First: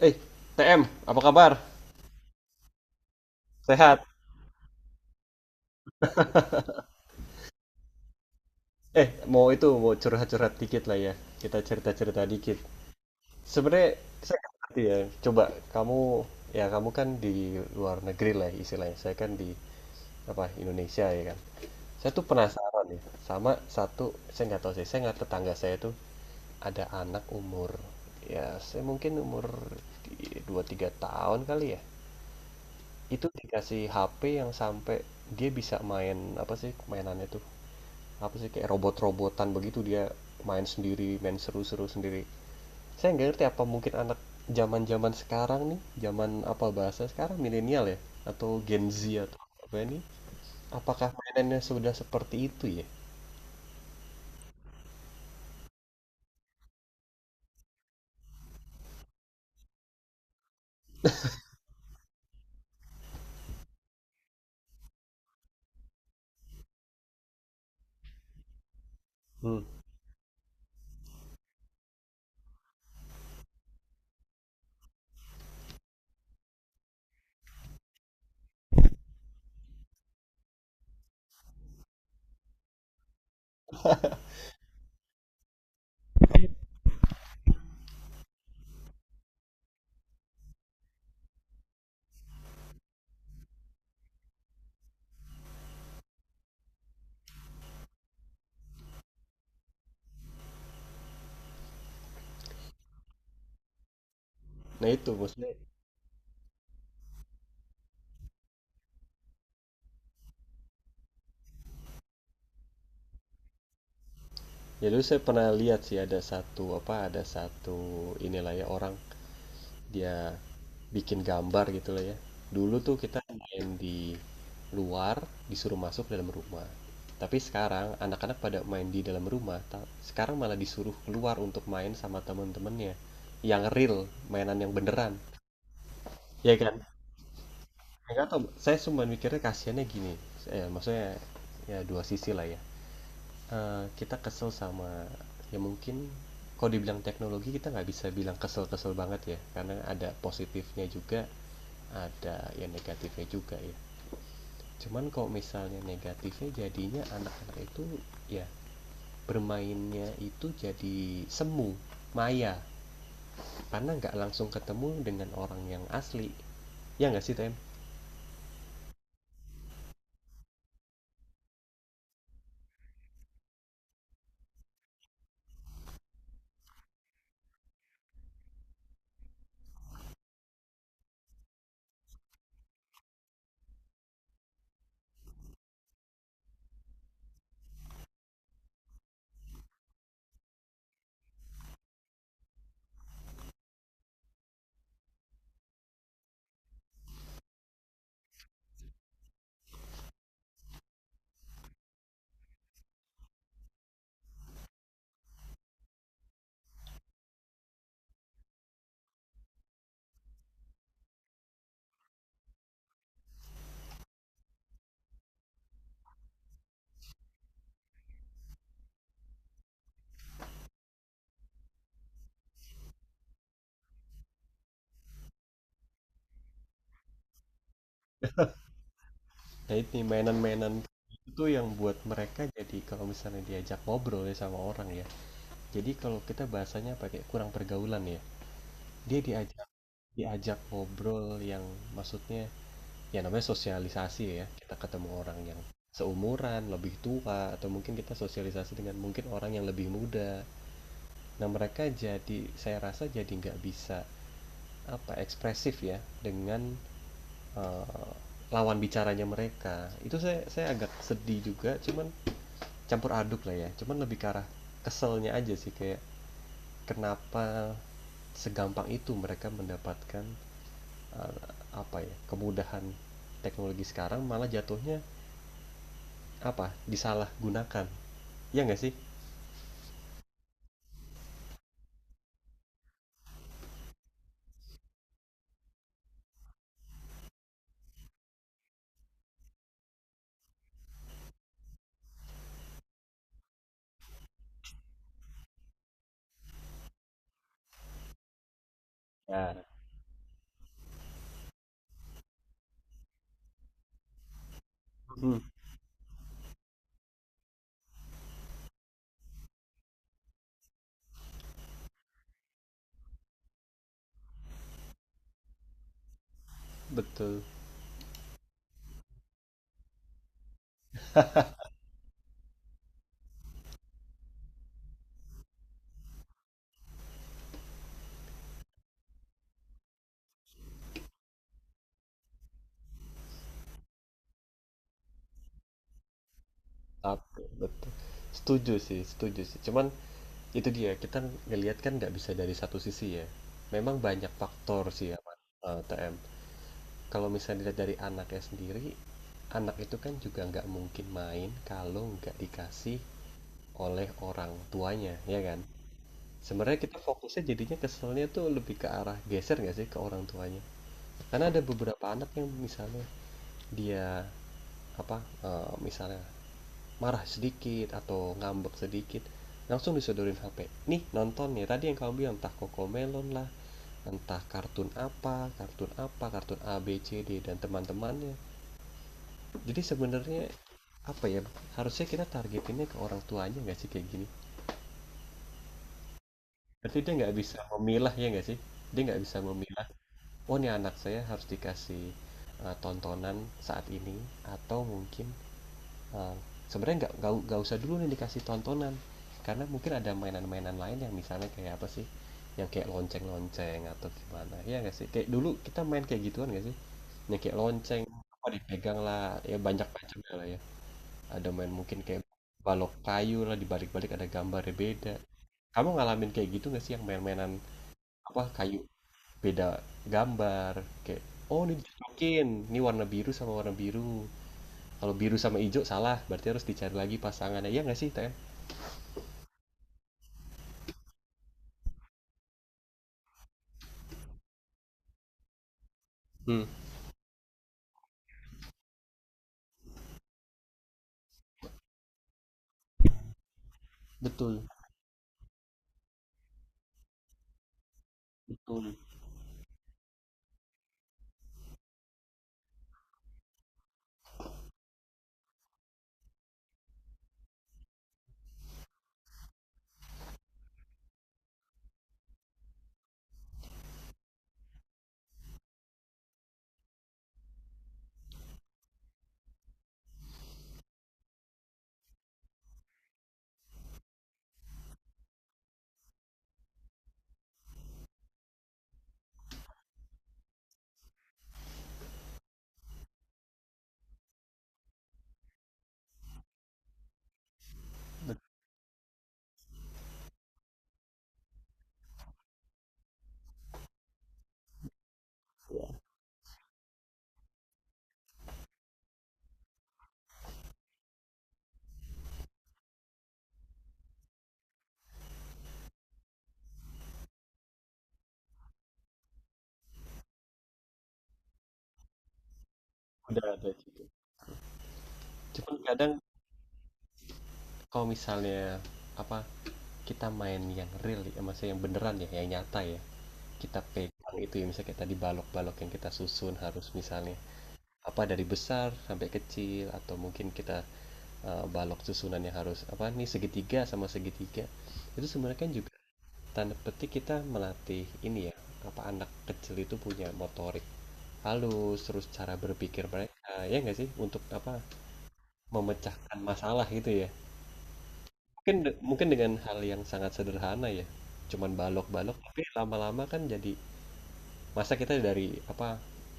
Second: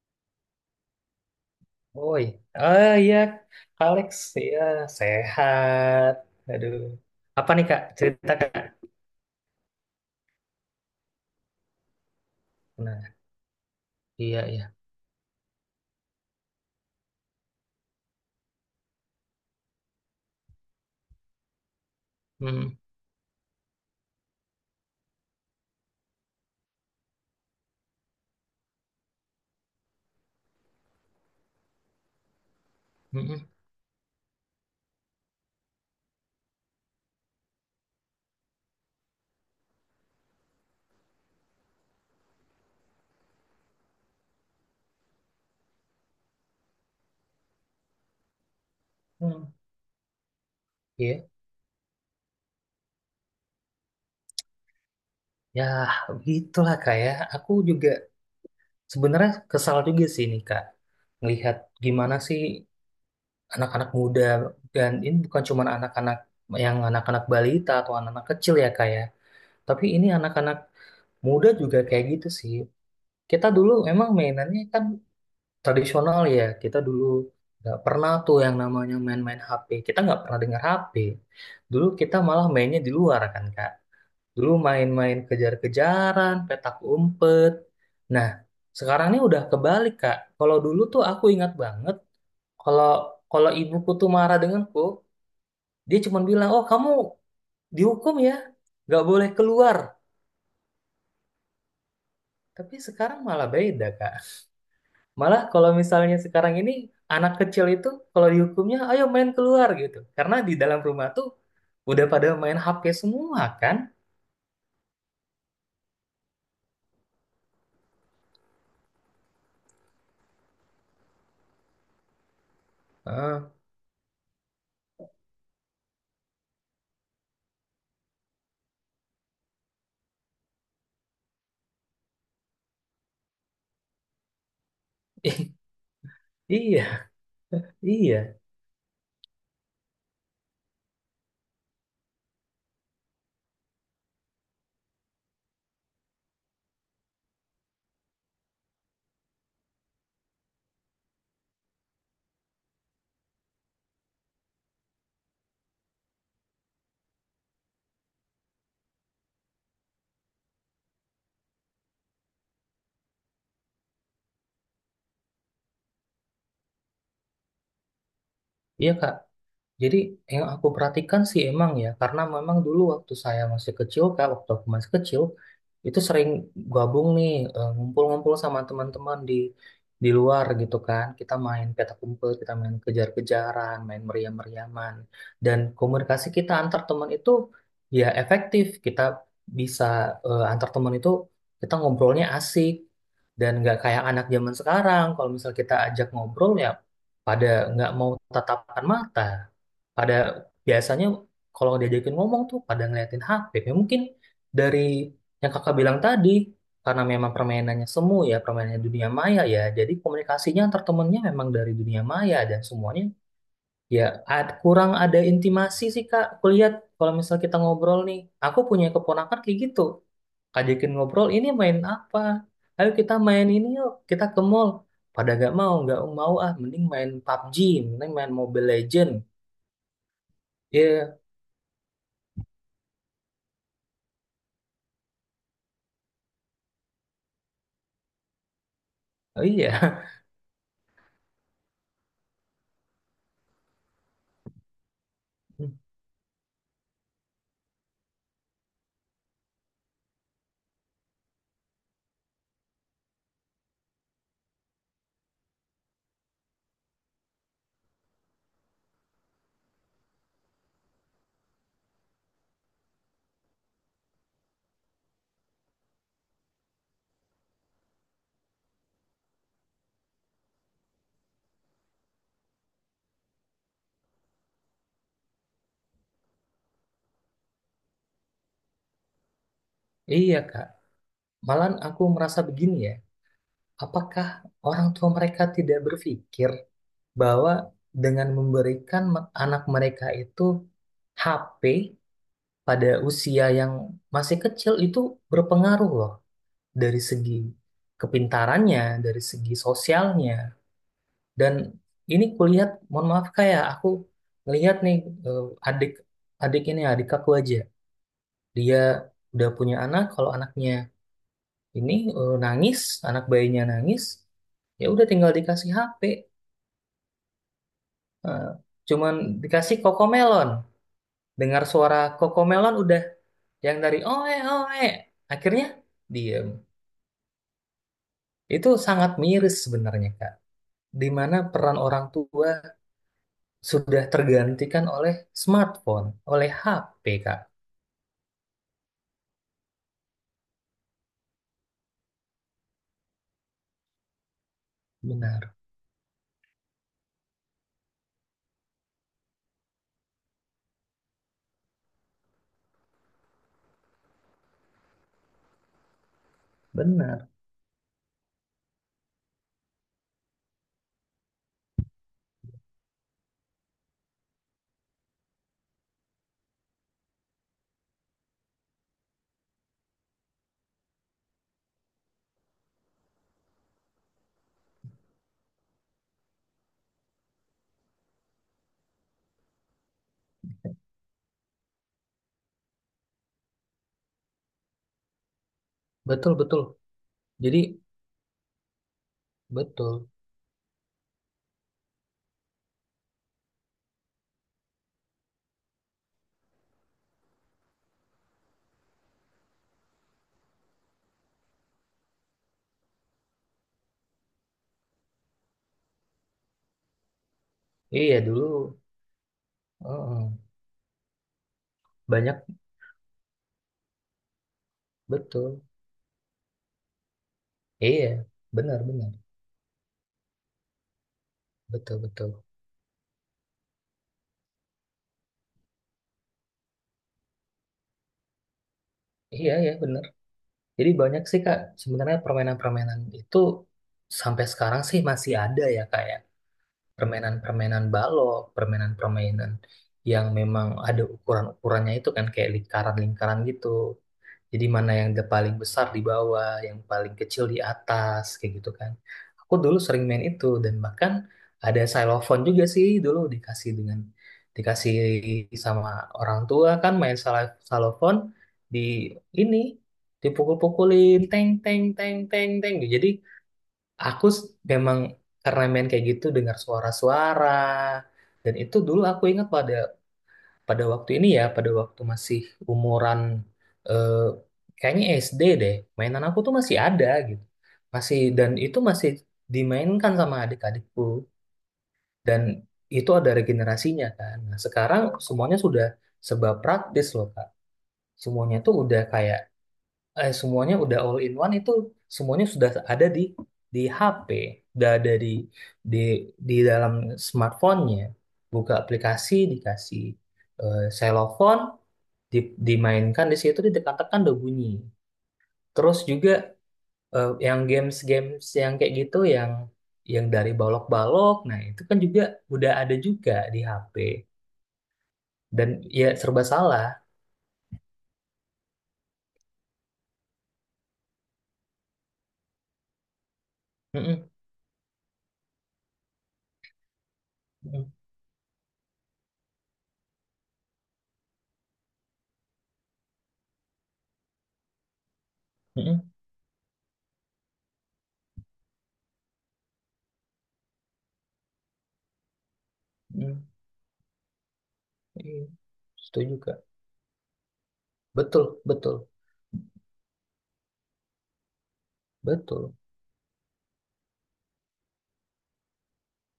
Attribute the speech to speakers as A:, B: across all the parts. A: Eh, TM, apa kabar?
B: Oh iya, oh, iya. Kak
A: Sehat?
B: Alex, iya sehat. Aduh, apa nih Kak? Cerita Kak.
A: Eh, mau curhat-curhat dikit lah ya. Kita cerita-cerita dikit.
B: Nah,
A: Sebenarnya saya
B: iya,
A: nggak
B: iya.
A: ngerti ya. Coba kamu, ya kamu kan di luar negeri lah istilahnya. Saya kan di apa Indonesia ya kan. Saya tuh
B: Hmm,
A: penasaran ya sama satu, saya nggak tahu sih. Saya nggak Tetangga saya tuh ada anak umur, ya saya mungkin umur dua tiga tahun kali ya.
B: hmm,
A: Itu
B: hmm,
A: dikasih HP yang sampai dia bisa main apa sih mainannya tuh, apa sih kayak robot-robotan begitu, dia main sendiri, main seru-seru sendiri. Saya nggak ngerti, apa mungkin anak zaman-zaman sekarang nih, zaman apa bahasa sekarang milenial ya, atau Gen Z, atau
B: hmm.
A: apa ini? Apakah
B: Iya,
A: mainannya sudah seperti itu ya?
B: ya gitulah Kak ya. Aku juga sebenarnya kesal juga sih nih Kak. Melihat gimana sih anak-anak muda, dan ini bukan cuma anak-anak, yang anak-anak balita atau anak-anak kecil ya Kak ya.
A: Hmm.
B: Tapi ini anak-anak muda juga kayak gitu sih. Kita dulu emang mainannya kan tradisional ya, kita dulu nggak pernah tuh yang namanya main-main HP, kita nggak pernah dengar HP dulu, kita malah mainnya di luar kan Kak, dulu main-main kejar-kejaran, petak umpet. Nah sekarang ini udah kebalik Kak, kalau dulu tuh aku ingat banget kalau kalau ibuku tuh marah denganku, dia cuma bilang oh kamu dihukum ya, nggak boleh keluar, tapi sekarang malah beda Kak.
A: Nah itu
B: Malah
A: maksudnya,
B: kalau misalnya sekarang ini anak kecil itu, kalau dihukumnya ayo main keluar gitu. Karena di dalam rumah tuh udah pada main HP semua kan.
A: ya dulu saya pernah lihat sih, ada satu inilah ya orang, dia bikin gambar gitu loh ya. Dulu tuh kita
B: Heeh.
A: main di luar, disuruh masuk dalam rumah. Tapi sekarang anak-anak pada main di dalam rumah, sekarang malah disuruh keluar untuk main sama temen-temennya. Yang real, mainan yang beneran. Ya kan?
B: Iya,
A: Enggak
B: iya,
A: tahu, saya cuma mikirnya kasihannya gini. Eh, maksudnya ya dua sisi lah ya. Eh, kita kesel sama, ya mungkin kalau dibilang teknologi kita nggak bisa bilang kesel-kesel banget ya, karena ada positifnya juga, ada ya negatifnya juga ya. Cuman kalau misalnya negatifnya, jadinya anak-anak itu ya bermainnya itu jadi semu, maya, karena nggak langsung ketemu dengan orang yang asli, ya nggak sih, Tem?
B: iya Kak. Jadi yang aku perhatikan sih emang ya, karena memang dulu waktu saya masih kecil, kak waktu aku masih kecil, itu sering gabung nih, ngumpul-ngumpul sama teman-teman di luar gitu kan. Kita main petak umpet, kita main kejar-kejaran, main meriam-meriaman. Dan komunikasi kita antar teman itu ya efektif. Kita bisa, antar teman itu kita ngobrolnya asik dan nggak kayak anak zaman sekarang. Kalau misal kita ajak ngobrol ya pada nggak mau tatapan mata, pada biasanya kalau diajakin ngomong tuh pada ngeliatin HP, ya mungkin dari yang kakak bilang tadi, karena memang permainannya semu ya, permainannya dunia maya ya, jadi komunikasinya antar temennya memang dari dunia maya, dan semuanya ya kurang ada intimasi sih kak. Aku lihat kalau misal kita ngobrol nih, aku punya keponakan kayak gitu, ajakin ngobrol ini main apa, ayo kita main ini yuk, kita ke mall, pada gak mau, nggak mau, ah mending main PUBG, mending main Mobile Legend.
A: Nah ini mainan-mainan
B: Iya,
A: itu yang buat mereka jadi kalau misalnya diajak ngobrol ya sama orang ya, jadi kalau kita bahasanya pakai kurang pergaulan ya. Dia
B: oh
A: diajak
B: iya.
A: diajak ngobrol yang maksudnya ya, namanya sosialisasi ya, kita ketemu orang yang
B: Hmm.
A: seumuran, lebih tua, atau mungkin kita sosialisasi dengan mungkin orang yang lebih muda. Nah mereka jadi, saya rasa jadi nggak bisa apa, ekspresif ya dengan eh, lawan bicaranya. Mereka itu, saya agak sedih juga, cuman campur aduk lah ya, cuman lebih ke arah keselnya aja sih, kayak kenapa segampang itu mereka mendapatkan eh, apa ya, kemudahan teknologi sekarang malah jatuhnya apa, disalahgunakan, ya nggak sih?
B: Iya, Kak. Malahan aku merasa begini ya, apakah orang tua mereka tidak berpikir bahwa dengan memberikan anak mereka itu HP pada usia yang masih kecil itu berpengaruh loh, dari segi kepintarannya, dari segi
A: Ya.
B: sosialnya. Dan ini kulihat, mohon maaf kayak aku ngelihat nih,
A: Hmm,
B: eh, adik, adik ini adik aku aja, dia udah punya anak, kalau anaknya ini nangis, anak bayinya nangis ya udah tinggal dikasih HP.
A: betul.
B: Eh, Cuman dikasih kokomelon, dengar suara kokomelon udah, yang dari oe oe akhirnya diem. Itu sangat miris sebenarnya Kak, di mana peran orang tua sudah tergantikan oleh smartphone, oleh HP Kak.
A: Tapi, betul, setuju sih cuman itu dia, kita ngelihat kan nggak bisa dari satu sisi ya, memang banyak faktor sih ya, Mas,
B: Benar,
A: TM. Kalau misalnya dilihat dari anaknya sendiri, anak itu kan juga nggak mungkin main kalau nggak dikasih oleh orang tuanya, ya kan? Sebenarnya kita
B: benar.
A: fokusnya jadinya keselnya tuh lebih ke arah geser nggak sih ke orang tuanya, karena ada beberapa anak yang misalnya dia apa, misalnya marah sedikit atau ngambek sedikit, langsung disodorin HP, nih nonton ya. Tadi yang kamu bilang entah Kokomelon lah, entah kartun apa kartun apa kartun A B C D dan teman-temannya. Jadi sebenarnya apa ya, harusnya kita targetinnya ke orang tuanya nggak sih kayak gini?
B: Betul, betul.
A: Berarti dia nggak
B: Jadi
A: bisa memilah, ya nggak sih? Dia nggak bisa memilah,
B: betul.
A: oh ini anak saya harus dikasih tontonan saat ini, atau mungkin Eh, sebenarnya nggak usah dulu nih dikasih tontonan, karena mungkin ada mainan-mainan lain yang misalnya kayak apa sih, yang kayak lonceng-lonceng atau gimana ya nggak sih, kayak dulu kita main kayak gituan nggak sih, yang kayak lonceng
B: Iya dulu.
A: apa dipegang lah ya, banyak
B: Heeh.
A: macamnya lah ya. Ada main mungkin kayak
B: Banyak.
A: balok kayu lah, dibalik-balik ada gambarnya beda.
B: Betul.
A: Kamu ngalamin kayak gitu nggak sih, yang main-mainan
B: Iya.
A: apa kayu,
B: Benar, benar.
A: beda gambar, kayak oh ini
B: Betul, betul.
A: dicocokin, ini warna biru sama warna biru, kalau biru sama hijau salah, berarti harus dicari lagi pasangannya. Iya nggak sih, Tem?
B: Iya, ya bener. Jadi banyak sih Kak, sebenarnya permainan-permainan itu sampai sekarang sih masih ada ya, kayak
A: Hmm.
B: permainan-permainan balok, permainan-permainan yang memang ada ukuran-ukurannya itu kan, kayak lingkaran-lingkaran gitu.
A: Betul,
B: Jadi mana yang the paling besar di bawah, yang paling kecil di atas, kayak gitu kan.
A: betul.
B: Aku dulu sering main itu, dan bahkan ada xylophone juga sih, dulu dikasih dengan dikasih sama orang tua, kan main xylophone di ini, dipukul-pukulin teng teng teng teng teng. Jadi aku s- memang karena main kayak gitu dengar suara-suara, dan itu dulu aku ingat pada pada waktu ini ya, pada waktu masih umuran eh, kayaknya SD deh, mainan aku tuh masih ada gitu. Masih, dan itu masih dimainkan sama adik-adikku, dan itu ada regenerasinya kan. Nah, sekarang semuanya sudah serba praktis loh, Kak. Semuanya tuh udah kayak, semuanya udah all in one itu, semuanya sudah ada di HP, udah ada di di
A: Ya,
B: di dalam smartphone-nya. Buka aplikasi dikasih selofon di, dimainkan di situ ditekan-tekan udah bunyi. Terus juga yang games-games yang kayak gitu, yang dari balok-balok, nah itu kan juga udah ada juga
A: udah
B: di
A: ada
B: HP.
A: gitu.
B: Dan
A: Cuman
B: ya
A: kadang
B: serba salah.
A: kalau misalnya apa, kita main yang real ya, maksudnya yang beneran ya, yang nyata ya. Kita
B: Mm-mm,
A: pegang itu ya, misalnya kayak tadi balok-balok yang kita susun harus misalnya
B: mm-mm,
A: apa, dari besar sampai kecil, atau mungkin kita balok susunannya harus apa nih, segitiga sama segitiga. Itu sebenarnya kan juga
B: mm-mm,
A: tanda petik kita melatih ini ya, apa anak kecil itu punya motorik halus, terus cara berpikir mereka,
B: mm-mm.
A: ya nggak sih? Untuk apa?
B: Iya, setuju,
A: Memecahkan
B: Kak.
A: masalah gitu ya.
B: Betul,
A: Mungkin
B: betul.
A: mungkin dengan hal yang sangat sederhana ya. Cuman balok-balok, tapi
B: Betul.
A: lama-lama kan jadi masa kita dari apa,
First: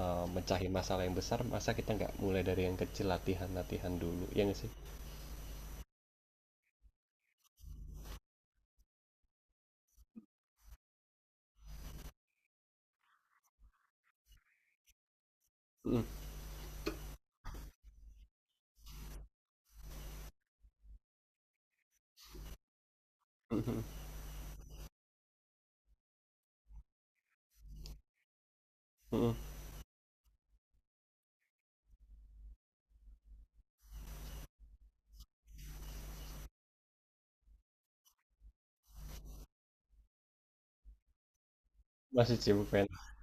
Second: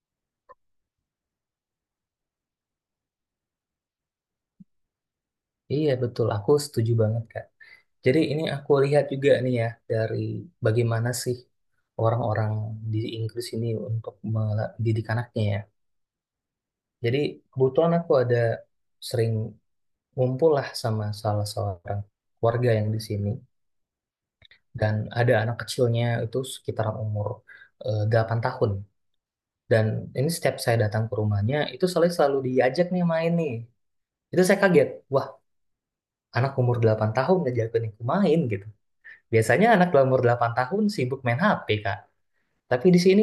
A: mecahin masalah yang besar, masa kita nggak mulai dari yang kecil, latihan-latihan dulu, ya nggak sih?
B: Iya, betul. Aku setuju banget, Kak. Jadi ini aku lihat juga nih ya, dari bagaimana sih orang-orang di Inggris ini untuk mendidik anaknya ya.
A: Mm,
B: Jadi kebetulan aku ada sering ngumpul lah sama salah seorang keluarga yang di sini.
A: mm, mm,
B: Dan ada anak kecilnya itu sekitaran umur 8 tahun.
A: mm.
B: Dan ini setiap saya datang ke rumahnya, itu selalu, selalu diajak nih main nih. Itu saya kaget, wah anak umur 8 tahun ngajak aku main gitu. Biasanya anak dalam umur 8 tahun sibuk main HP, Kak.
A: Masih sibuk
B: Tapi
A: pengen.
B: di sini,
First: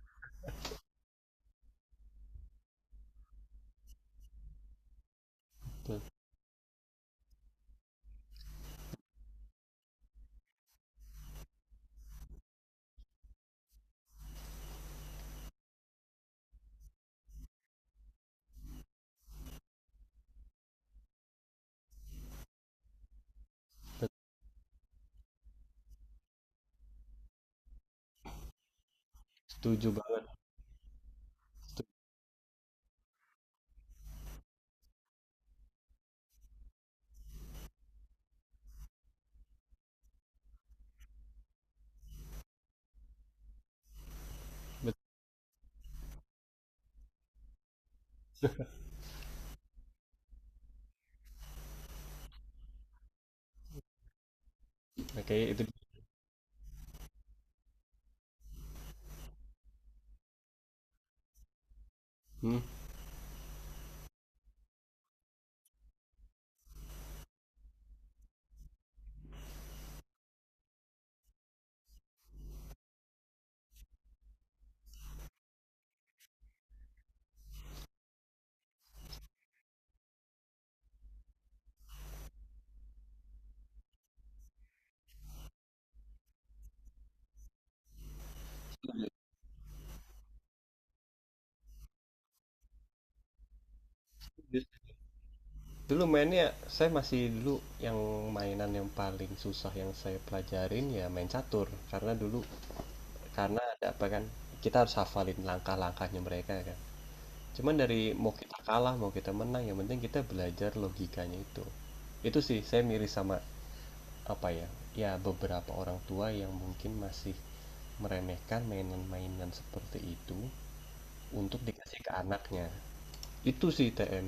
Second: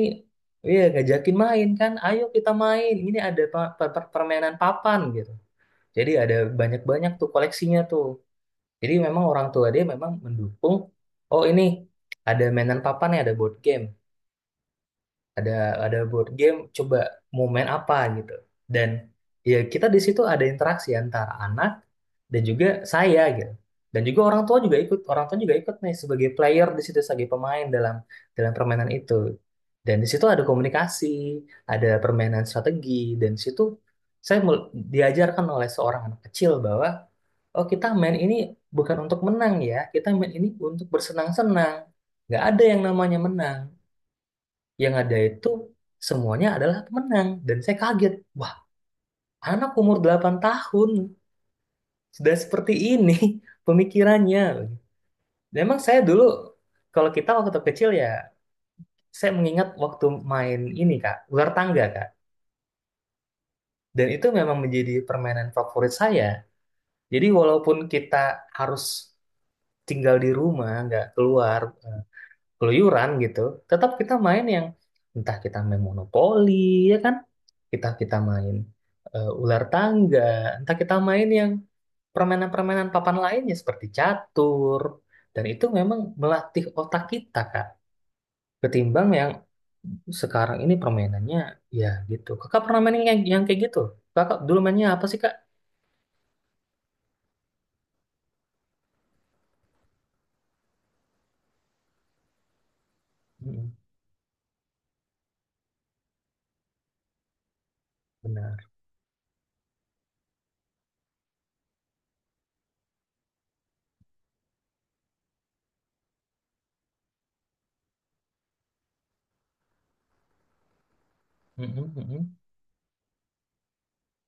B: iya ngajakin main kan. Ayo kita main. Ini ada permainan papan gitu.
A: Betul,
B: Jadi ada banyak-banyak tuh koleksinya tuh. Jadi memang orang tua dia memang mendukung. Oh ini ada mainan papan ya, ada board game, ada board game, coba mau main apa gitu, dan ya kita di situ ada interaksi antara anak dan juga saya gitu, dan
A: betul.
B: juga orang tua juga ikut, orang tua juga ikut nih sebagai player di situ, sebagai pemain dalam dalam permainan itu,
A: Setuju
B: dan di
A: banget.
B: situ ada komunikasi, ada
A: Setuju.
B: permainan strategi. Dan di situ saya diajarkan oleh seorang anak kecil bahwa oh kita main ini bukan untuk menang ya, kita main ini untuk bersenang-senang, nggak ada yang namanya menang, yang
A: Betul.
B: ada itu semuanya adalah pemenang. Dan saya kaget, wah anak umur 8 tahun sudah seperti ini pemikirannya.
A: Oke,
B: Dan
A: itu.
B: emang saya dulu, kalau kita waktu kecil ya, saya mengingat waktu main ini kak, ular tangga kak,
A: Hmm.
B: dan itu memang menjadi permainan favorit saya. Jadi walaupun kita harus tinggal di rumah nggak keluar, keluyuran gitu, tetap kita main yang, entah kita main monopoli ya kan, kita kita main ular tangga, entah kita main yang permainan-permainan papan lainnya seperti catur, dan itu memang melatih otak kita, Kak. Ketimbang yang sekarang ini permainannya ya gitu. Kakak pernah main yang kayak gitu? Kakak dulu mainnya apa sih, Kak?
A: Dulu mainnya saya masih dulu yang mainan yang paling susah yang saya pelajarin ya main catur, karena dulu karena
B: Mm-mm,
A: ada apa kan kita harus hafalin langkah-langkahnya mereka kan. Cuman dari mau kita
B: benar.
A: kalah mau kita menang, yang penting kita belajar logikanya itu. Itu sih saya miris sama apa ya? Ya beberapa orang tua yang mungkin masih meremehkan mainan-mainan seperti itu untuk
B: Mm-mm,
A: dikasih ke
B: mm-mm.
A: anaknya. Itu sih TM.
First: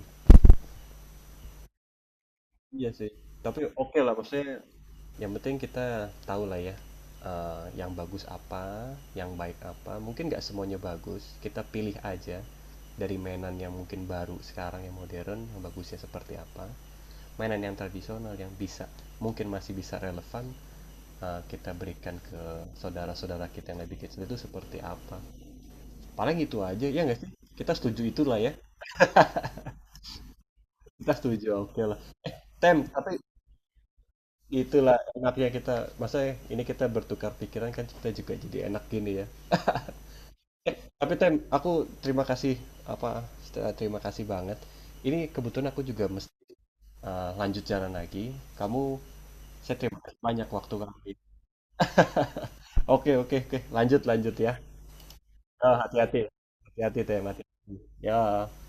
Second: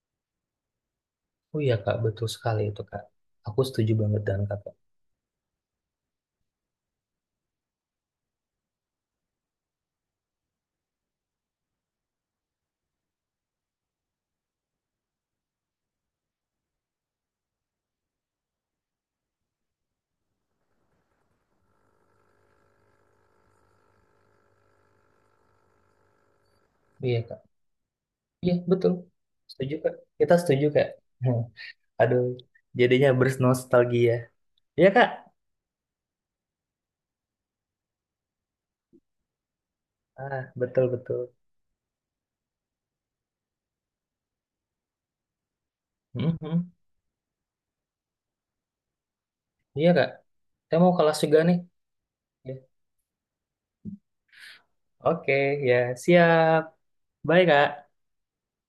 B: Oh iya, Kak, betul sekali itu,
A: Iya
B: Kak.
A: sih.
B: Aku
A: Tapi
B: setuju
A: oke lah
B: banget dengan
A: maksudnya,
B: Kakak.
A: yang penting kita tahu lah ya, yang bagus apa, yang baik apa, mungkin nggak semuanya bagus, kita pilih aja dari mainan yang mungkin baru sekarang yang modern, yang bagusnya seperti apa, mainan yang tradisional yang bisa mungkin masih bisa relevan, kita berikan ke saudara-saudara kita yang lebih kecil itu seperti apa. Paling itu aja, ya nggak
B: Iya,
A: sih?
B: Kak.
A: Kita setuju itulah
B: Iya,
A: ya,
B: betul. Setuju, Kak. Kita setuju, Kak.
A: kita
B: Hmm.
A: setuju, oke lah,
B: Aduh,
A: Tem,
B: jadinya
A: tapi
B: bernostalgia. Iya,
A: itulah
B: Kak.
A: enaknya kita, maksudnya ini kita bertukar pikiran kan, kita juga jadi enak gini ya.
B: Ah,
A: Eh,
B: betul,
A: tapi
B: betul.
A: Tem, aku terima kasih apa terima kasih banget. Ini kebetulan aku juga mesti
B: Mhm.
A: lanjut jalan lagi. Kamu saya
B: Iya,
A: terima
B: Kak.
A: kasih banyak waktu
B: Saya mau
A: kamu.
B: kelas juga nih. Ya.
A: Oke, oke, oke. Lanjut, lanjut ya.
B: Oke,
A: Eh,
B: ya
A: hati-hati.
B: siap.
A: Hati-hati, Tem.
B: Bye,
A: Hati-hati.
B: Kak.
A: Ya.